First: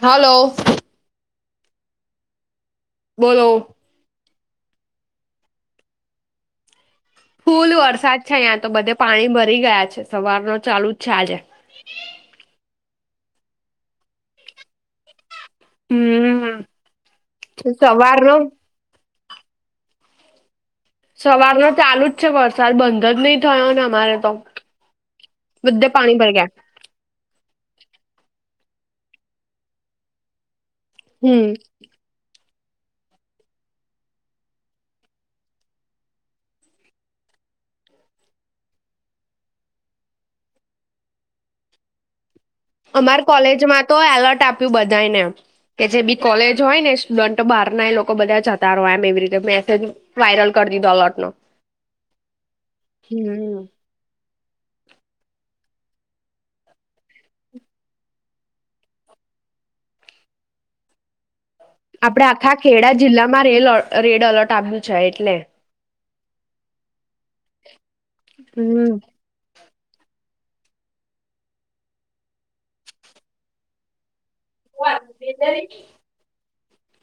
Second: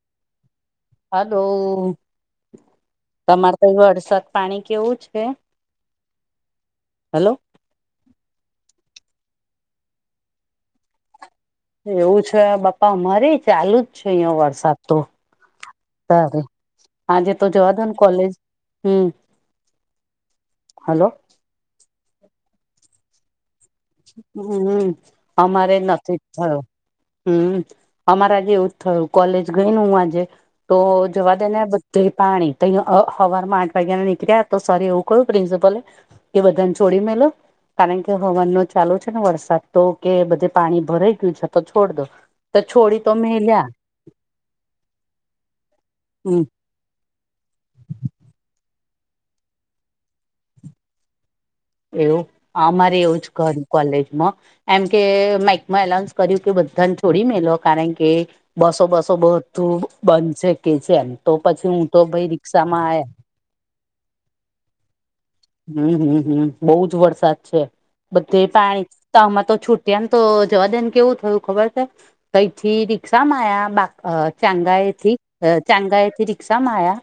હાલો hello બોલો. તમારે તો એ વરસાદ પાણી કેવું છે? હલો ફૂલ વરસાદ છે અહં તો બધે પાણી ભરી ગયા છે સવાર ન ચાલુ જ છે આજે એવું છે પપ્પા અમારે ચાલુ જ છે અહિયાં વરસાદ તો સારે હમ્મ. આજે તો જોવા દો ને કોલેજ સવારનો હમ્મ હલો સવાર ન ચાલુ જ છે વરસાદ બંધ જ નહી થયો અને હમ હમ અમારે પાણી નથી જ ભરી ગયા થયો હમ્મ અમારેજે એવું જ થયું કોલેજ ગઈ ન હું આજે તો જવા હમ્મ દે ને તો પાણી તો અહીં હવાર માં આઠ વાગ્યા ને નીકળ્યા તો સર એવું કહ્યું પ્રિન્સિપલે એ બધાને છોડી મે લો કારણ કે હોવાનોજ ચાલુ છે ને વરસાદ તો કે બધે પાણી ભરાઈ ગયું છે તો છોડ દો. તો છોડી તો અમાર મેલ્યા કોલેજમાં તો એલર્ટ આપ્યું બધાને કે જે બી કોલેજ જોય ને સ્ટુડન્ટ બાર ના એ લોકો બધા જતા રહો એમ એવી રીતે મેસેજ વાયરલ કરી દીધો એલોટ નો એવું અમારે એવું જ ઘર કોલેજમાંહ એમ કે માઈકમાં એલાઉન્સ કર્યું કે બધાને છોડી મે લો કારણ કે બસો બસો બું બંધ શકે છે એમ તો પછી હું. તો આપડે ભાઈ આખા રિક્ષામાં ખેડા આયા જિલ્લામાં રલ રેડ એલર્ટ આવ્યું છે એટલે હમ્મ હમ્મ હમ્મ બહુ જ વરસાદ છે બધે પાણી હમ્મ. આમાં તો છૂટ્યા ને તો જવા દે ને કેવું થયું ખબર છે કઈથી રિક્ષા માં આયા બાક અ ચાંગા એથી ચાંગા એથી રિક્ષા માયા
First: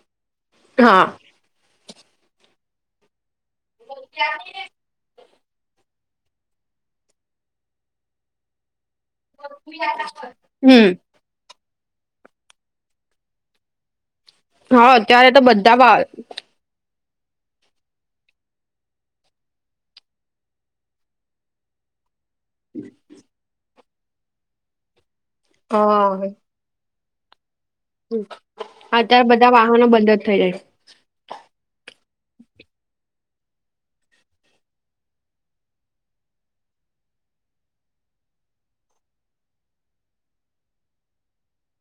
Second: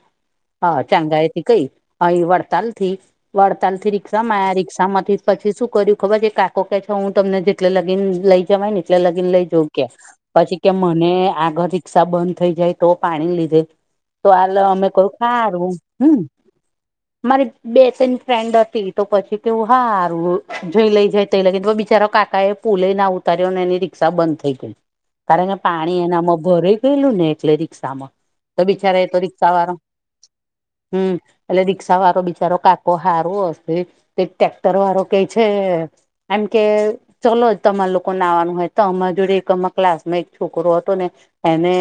હ હા ચાંગા કઈ અહી વડતાલ થી વડતાલ થી રિક્ષા માંયા શા માંથી પછી શું કર્યું ખબર છે કાકો કે છે હું તમને જેટલે લગીને લઈ જવાય ને એટલે લગીન લઈ જોઉ કે પછી કે હમ્મ. મને આગળ રિક્ષા બંધ થઈ જાય તો પાણી લીધે તો આલ અમે હા કોઈ અત્યારે તો ખારું બધા વા હમ મારી બે ત્રણ ફ્રેન્ડ હતી તો પછી તેવું સારું જઈ લઈ જઈ ત લ બિચારો કાકા એ પુલે ના ઉતાર્યોને એની રિ ક્ષા બંધ થઈ ગય કારણ કે પાણી હા એનામાં ભરાઈ ગયેલું ને એટલે રિક્ષામાં તો બિચા તો અત્યારે બધા રિક્ષા વાળું વાહનો બંધ જ થઈ જાય. હમ્મ એટલે રિક્ક્ષા વાળો બિચારો કાકો હારો હશે તે ટેક્ટર વાળો કે છે એમ કે ચાલ જ તમાર લોકોને આવવાનું હોય તો અમા જોડે એક અ ક્લાસ માં એક છોકરો હતો ને એને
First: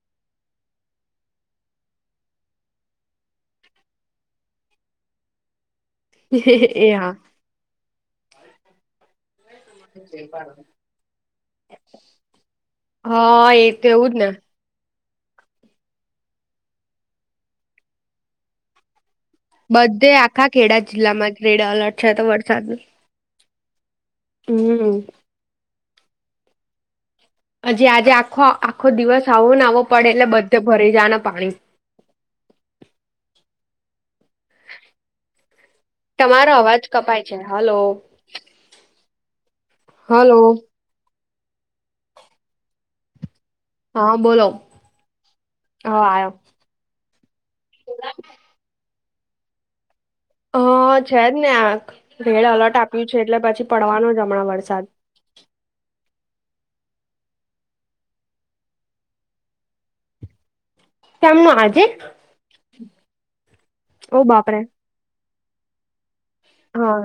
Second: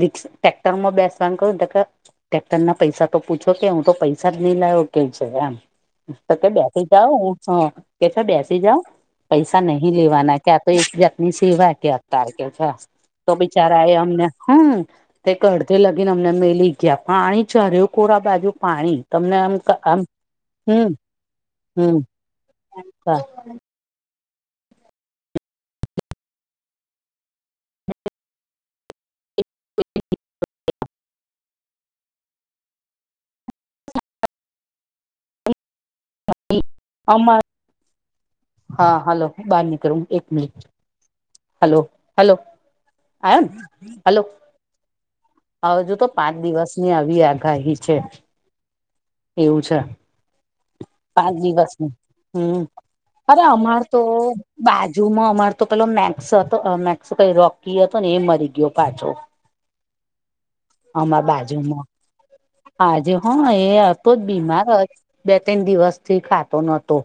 રિક ટટેક્ટરમાં બેસવાનું કું તો ટટેક્ટર ના પૈસા તો પૂછો કે હું તો પૈસા જ નહી લાવ કે છે એમ સ કે બે એ હા [unintelligible] કે છે બેસી જાઓ પૈસા નહી લેવાના ક્યાં તો એક જાતની સિવાય કે અતાર કે તો હા બિચારા તો એ એવું જ અમને ને હમ્મ તે કય અડધે લગીને અમને મે લઈ ગયા પાણી ચડે કોરા બાજુ પાણી તમને આમ બધે આખા ખેડા હમ જિલ્લામાં રેડ એલર્ટ છે તો વરસાદ નું હા. હમમ. હજી આજે આખો આખો દિવસ આવો ને આવો પડે એટલે બધે ભરય જાવા ના પાણી [inaudible] તમારો અવાજ કપાય છે અમા હલો. હા હલો હું બહાર નીકળું એક હલો મિનિટ હલો હલો આવે ને. હા હલો બોલો હજુ હ તો આયો પાંચ દિવસ ની આવી આગાહી છે. એવું છે. હા છે પાંચ જ ને દિવસ આ ની રેડ હમમ અલર્ટ આપ્યું છે એટલે અરે પછી આમાં તો પડવાનો જ હમણાં બાજ વરસાદ બાજુ માં અમાર તો પેલો મેક્સ હતો મેક્સ કઈ રોકી હતો ને એ મરી ગયો પાછો. [inaudible] અમાર કેમનું આજે બાજુમાં આજે હા એ હતો જ ઓ બાપરે બીમાર બે ત્રણ દિવસ થી ખાતો નતો હા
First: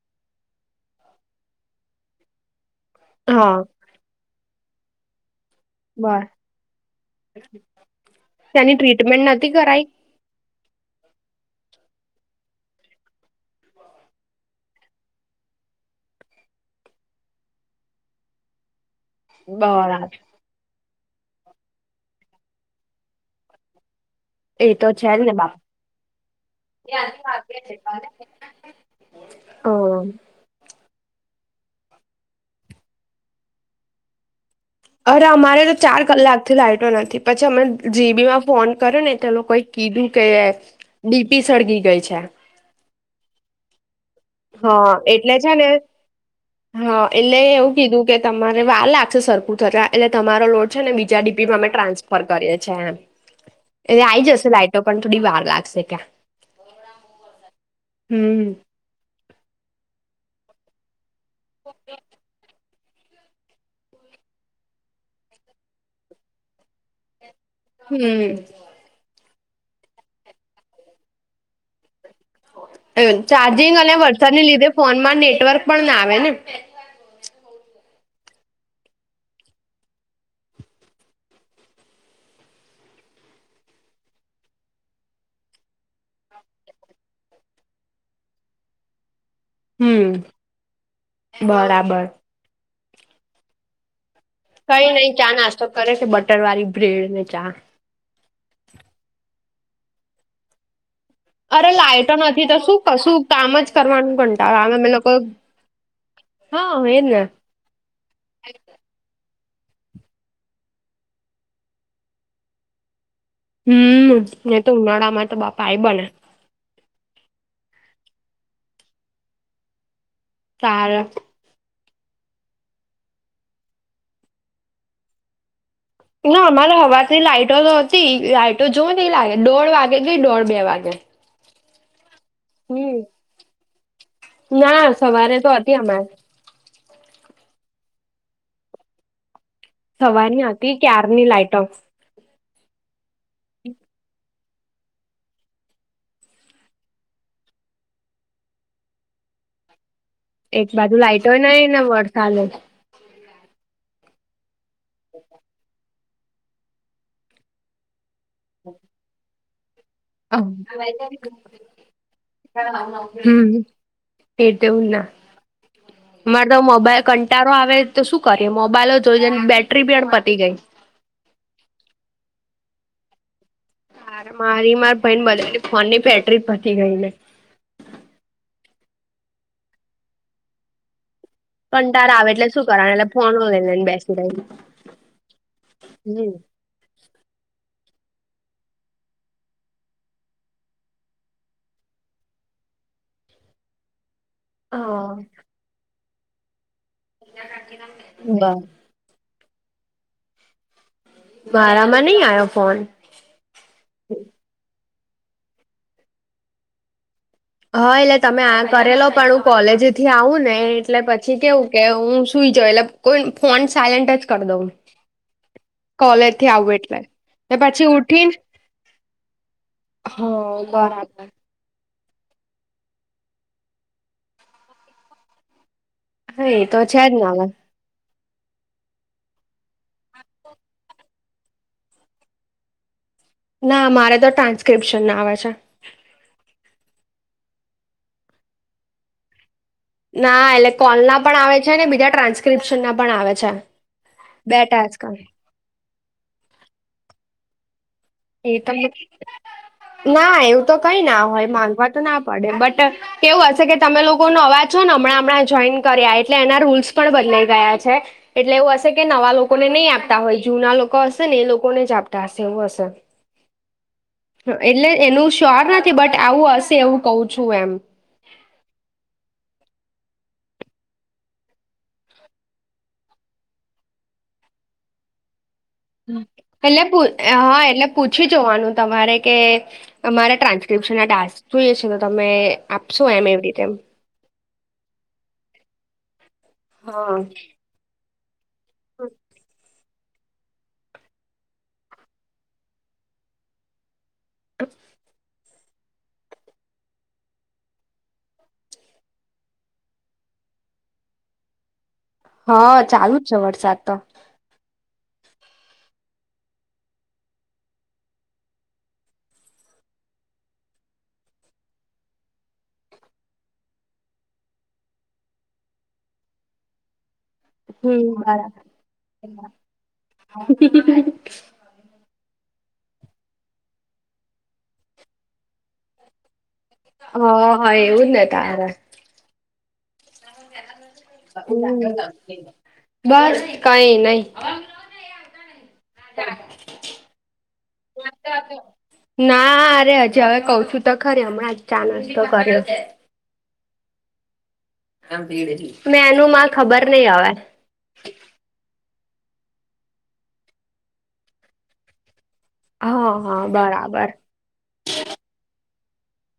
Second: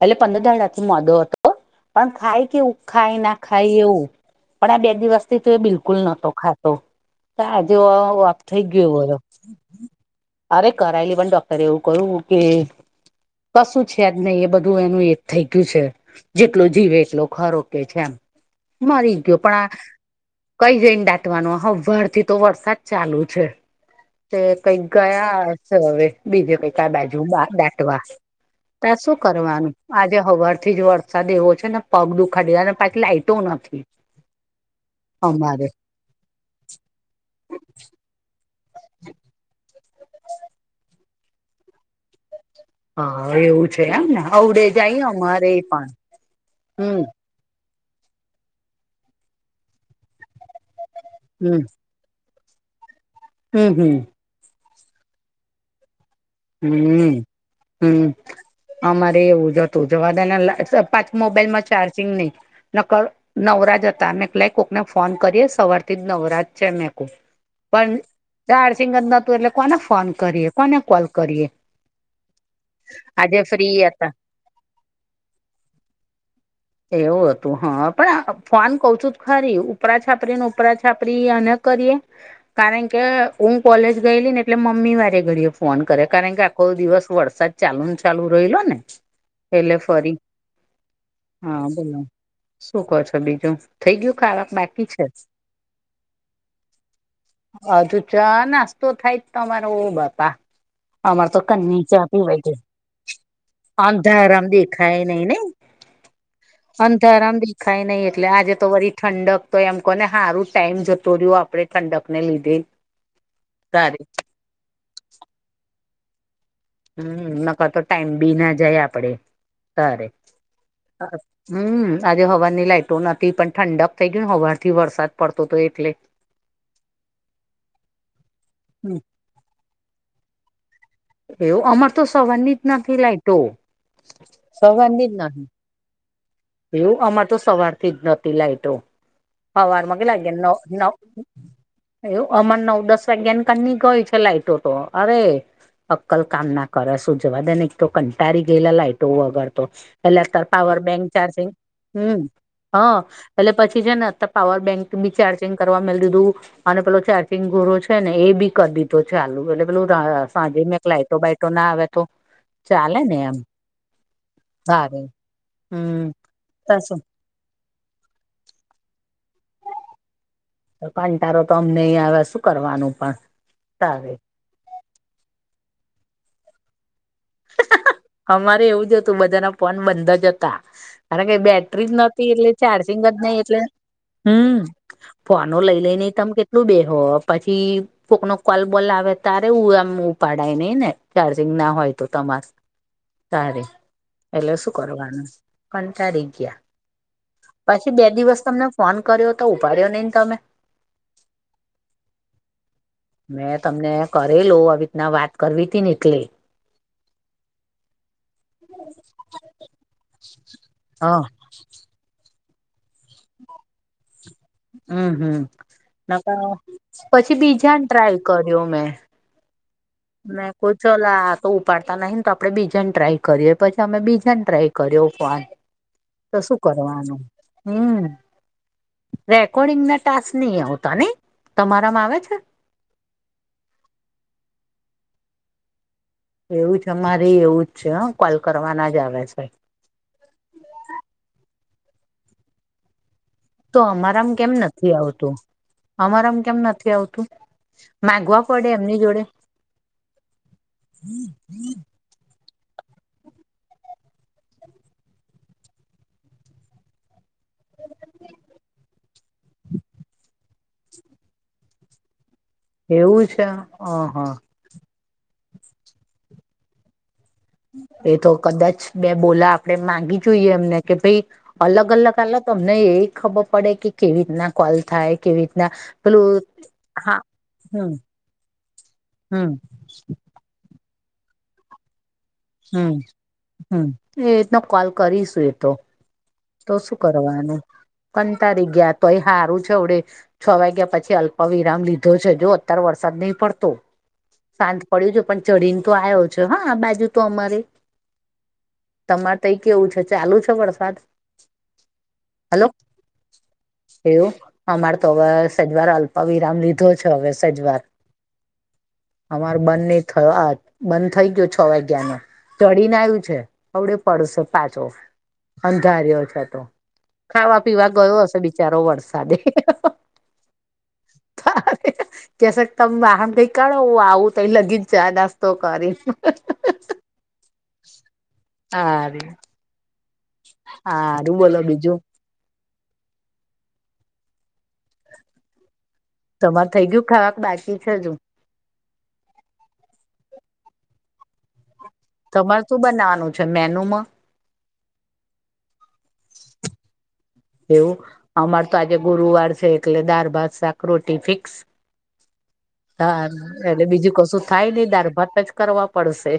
એટલે પંદર દાણા થી મોદો હતો પણ ખાય કેવું ખાય ના હા ખાય એવું પણ આ બે દિવસથી તો બિલકુલ બિલકુલ બર નતો ખાતો તો આજે વો ઓફ થઇ ત્યાંની ગયો વરો ટ્રીટમેન્ટ નથી કરાઈ અરે કરાયલી પણ ડોક્ટરે એવું કહ્યું કે કશું છે જ નય એ બધું એનું એક થઈ ગયું છે જેટલુ જીવે એટલો ખરો કે છે એમ. મરી ગીયો પણ આ બરાબર કઈ જઈને દાટવાનો હવાર થી તો વરસાદ ચાલુ છે. તે એ કઈક તો છે જ ને ગયા બાપ છે હવે બીજે કઈક બાજુમાં બા તા શું કરવાનું હમ આજે હ હવાર થી જ વરસાદ એવો છે ને પગ દુખાડયા ને પાછી લાઈટો નથી. અરે અમારે તો ચાર કલાક થી લાઈટો નથી પછી અમે જીબી માં ફોન કર્યો ને તે લોકોએ કીધું કે ડીપી સળગી ગઈ છે. હા એવું છે એમને અવડે જ હા આયી એટલે અમારે છે એ ને પણ હા હમમ. એટલે એવું કીધું કે તમારે વાર લાગશે સરખું થતા એટલે તમારો લોડ છે ને બીજા ડીપી માં હમ અમે ટ્રાન્સ ટ્રાન્સફર કરીએ છે એમ હમ હમ એ આવી જશે લાઈટો પણ થોડી વાર લાગશે ક્યાં હમમ હમમ હમ અમારે એવું જ હતું જવાદે ને પાછ મોબાઈલ માં ચાર્જિંગ નય. નકળ નવરાજ હતા મે કુ લાય કોકને ફોન કરીએ સવારથી જ નવરાજ છે મેં કીધું. પણ હમ ચાર્જિંગ જ નોતું એટલે કોને ફોન કરીએ, કોને કોલ કરીએ. અ આજે ચાર્જિંગ ફ્રી અને હતા વરસાદની લીધે ફોનમાં નેટવર્ક પણ ના આવે ને. એવું હતું હા પણ અ ફોન કઉ છું તો ખરી ઉપરા છાપરી ને ઉપરા છાપરી અને ન કરીએ. કારણ કે હું કોલેજ ગયેલી ને એટલે મમ્મી વારે ઘડીયે ફોન કરે કારણ કે આખો દિવસ વરસાદ ચાલુ ને ચાલુ રયલો ને એટલે ફરી હમ હા બોલો. બરાબર શું કો છો બીજું થઈ ગયું ખાવા કે બાકી કઈ નય છે ચા નાસ્તો કરે છે બટર વાળી બ્રેડ ને ચા. હજુ ચા, નાસ્તો થાય જ તમારે ઓવ બાપા. અમાર તો અરે કન્ની ચા લાાઈટો પીવાય નથી તો ગઈ શું કશું કામ જ કરવાનું અંધારામ કંટાળો આવે. અમે દેખાય લોકો નઈ ને હા એ જ ને કઈ નય એટલે આજે તો વરી ઠંડક તો એમ કોને સારું ટાઈમ જતો રહ્યો આપણેે ઠંડક ને લીધે [inaudible] હમમ ને તો ઉનાળા માં તો બાપા આયી બને. હમમ ન કર તો ટાઈમ બી ના જાય આપડે તારે. તારે. હમમ આજે હવારની લાઈટો નથી પણ ઠંડક થઈ ગય ને હવાર થી વરસાદ પડતો હતો એટલે ના અમારે હવારથી લાઈટો નોતી લાઈટો જોવો ને એ લાઈ દોઢ વાગે ગઈ દોઢ, બે વાગે. એવું અમાર તો સવારની જ હમ નથી લાઇટો. ના સવારની જ સવારે નહીં. તો હતી અમારે એવું અમાર તો સવારથી જ નતી લાઈટો. હવારમાં કેટલા લાગે સવારની હતી નવ નવ ક્યારની લાઈટો એવું અમર નવ દસ વાગ્યાની કની ગઈ છે લાઈટો તો અરે! અક્કલ કામ ના કરે શું જવા દે ને એક તો કંટાળી ગયેલા લાઈટો વગર તો. એટલે અતાર એક પાવર બાજુ બેંક લાઈટો ચાર્જિંગ નહીં ને હમ. વરસાદ જ હહ એટલે પછી છે ને અતર પાવર બેંક બી ચાર્જિંગ કરવા મેલ દીધું અને પેલો ચારચિંગ ઘોરો છે ને એ બી કર દીધો ચાલુ એટલે પેલું સાંજે મેં ચાલે ને એમ હમ એતો એવું જ ના. સારું હમ અમારે તો ત શું મોબાઈલ કન કંટાળો આવે તો શું કરીએ મોબાઈલો જોઈને જોઈને બેટરી પણ પતી ગઈ. તો કંટારો તો અમને એ આવે શું કરવાનું પણ તારે. અને મારી મારા ભઈની બધાની ફોનની બેટરી પતી ગઈ ને. અમારે એવું જ હતું બધાના ફોન બંધ જ હતા. કારણ કે બે બેટરી જ કંટાળો નતી આવે એટલે શું કરવાનું ચાર્જિંગ જ ફોન નહી એટલે લઈ લઈને બેસી હમ ફોનો લઈ લઈ ને તમ રહી. કેટ કેટલું બેહો પછી કોક નો કોલ બોલ આવે ત્યારે આમ ઉપાડાય નહી ને ચાર્જિંગ ના હોય. તો તમાર તારે એટલે શું કરવાનું હા કંટારી ગયા. પછી બે દિવસ તમને ફોન કર્યો તો ઉપાડ્યો નઈ ન તમે? મારામાં નહી આયો ફોન. મેં તમને કરેલો આવી રીતના વાત કરવી તીને એટલે. હા એટલે તમે આ કરેલો પણ હું કોલેજથી આવું ને એટલે હ પછી કેવું કે હું સુઈ જઉં એટલે કોઈન ફોન સાયલેન્ટ જ કર દઉં. નકા કોલેજથી આવું એટલે. પછી ને બીજાને પછી ટ્રાય ઉઠીને કર્યો મેં. મેં હા કુછ ઓલા બરાબર. તો ઉપાડતા નહી ને તો આપડે બીજાને ટ્રાય કરીએ પછી અમે બીજાને ટ્રાય કર્યો ફોન. તો હા શું એ છે જ કરવાનું. ને હવે હમ રેકોર્ડિંગના ટાસ્ક નહિ આવતા નહીં? તમારામાં આવે છે? ના મારે તો ટ્રાન્સ્ક્રિપ્શનના આવે છે. એવું છે અમારે એવું જ છે હહ. કોલ કરવાના જ આવે સે. ના એટલે કોલના પણ આવે છે, અને બીજા ટ્રાન્સ્ક્રિપ્શનના પણ આવે છે. તો અમારામ કેમ બે નથી ટાસ્ક આવતું? અમારામ કેમ નથી આવતું? માગવા એ પડે તમને એમની જોડે ના એવું તો કઈ ના હોય માંગવા તો ના પડે બટ કેવું હશે કે તમે લોકો નવા છો ને હમણાં હમણાં જોઈન કર્યા એટલે એના રૂલ્સ પણ બદલાઈ ગયા છે. એટલે એવું હશે કે નવા લોકો ને નહીં આપતા હોય જૂના લોકો હશે ને એ લોકોને જ આપતા હશે એવું હશે. એવું છે? અ હહ હહ એટલે એનું શ્યોર નથી બટ આવું હશે એવું કઉ છું એમ. એ તો કદાચ બે બોલા આપણેે માંગી જોઈએ એમને કે ભઈ અલગ અલગ આલો તો અમને એ ખબર પડે કે કેવી રીતના કોલ થાય, કેવી રીતના હમ પેલું એટલે પૂ હા એટલે હમ પૂછી જોવાનું તમારે કે હમ અમારે ટ્રાન્સ ક્રીપ્સનના ટાસ્ક જોઈએ છે તો તમે હમ આપશો એમ એવી રીતે હમ એ રીતનો કોલ કરીશું એ તો. તો શું હા કરવાનું. કંટાળી ગયા તોય હારું છે અવડે છ વાગ્યા પછી અલ્પ વિરામ લીધો છે. જો અત્યારે વરસાદ નહીં પડતો. શાંત પડ્યું છે પણ ચડીને તો આયો છે હા આ બાજુ તો અમારે. તમારે તઈ કેવું છે ચાલુ છે વરસાદ? હલો હહ ચાલુ જ છે વરસાદ તો. એવું અમારે તો હવે સેજવાર અલ્પવિરામ લીધો છે હવે સેજવાર. અમાર બંધ નહી થયો આ બંધ થઈ ગયો છ વાગ્યાનો. ચડીને આવ્યું છે અવડે પડશે પાછો અંધાર્યો છે તો. ખાવા પીવા હમ ગયો હશે બિચારો વરસાદે. હા. તે છે તમે વાહન કઈ કાઢો આવું તઈ લગી જ જાય નાસ્તો કરી. હ હા એવું ને તારે. હારીયુ. હમ્મ. બીજું બસ કઈ નહી. તમારે થઈ ગયું ખાવા બાકી છે કે હજુ? તો ના રે હજી હવે કઉ છું તો ખરે હમણાં ચાલસ તમારે શું બનાવાનું છે મેનુ માં? મેનુ માં ખબર નહી હવે. એવું અમાર તો આજે ગુરુવાર છે એટલે દાર ભાત શાક રોટી ફિક્સ હા, એટલે બીજું કશું થાય નઈ દારભાત જ કરવા પડશે.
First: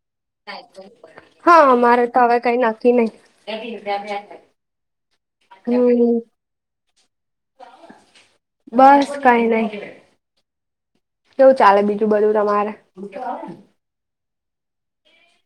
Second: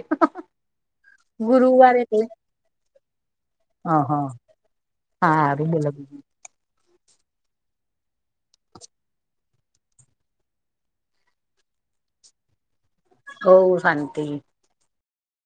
હા, ગુરુવાર મારે તો એટલે હવે કઈ નક્કી નહી. હા હારુ બોલો હમ બીજું? બસ કાઈ નહી. કેવું ચાલે બીજું બધું તમારે? હવ હાંતિ.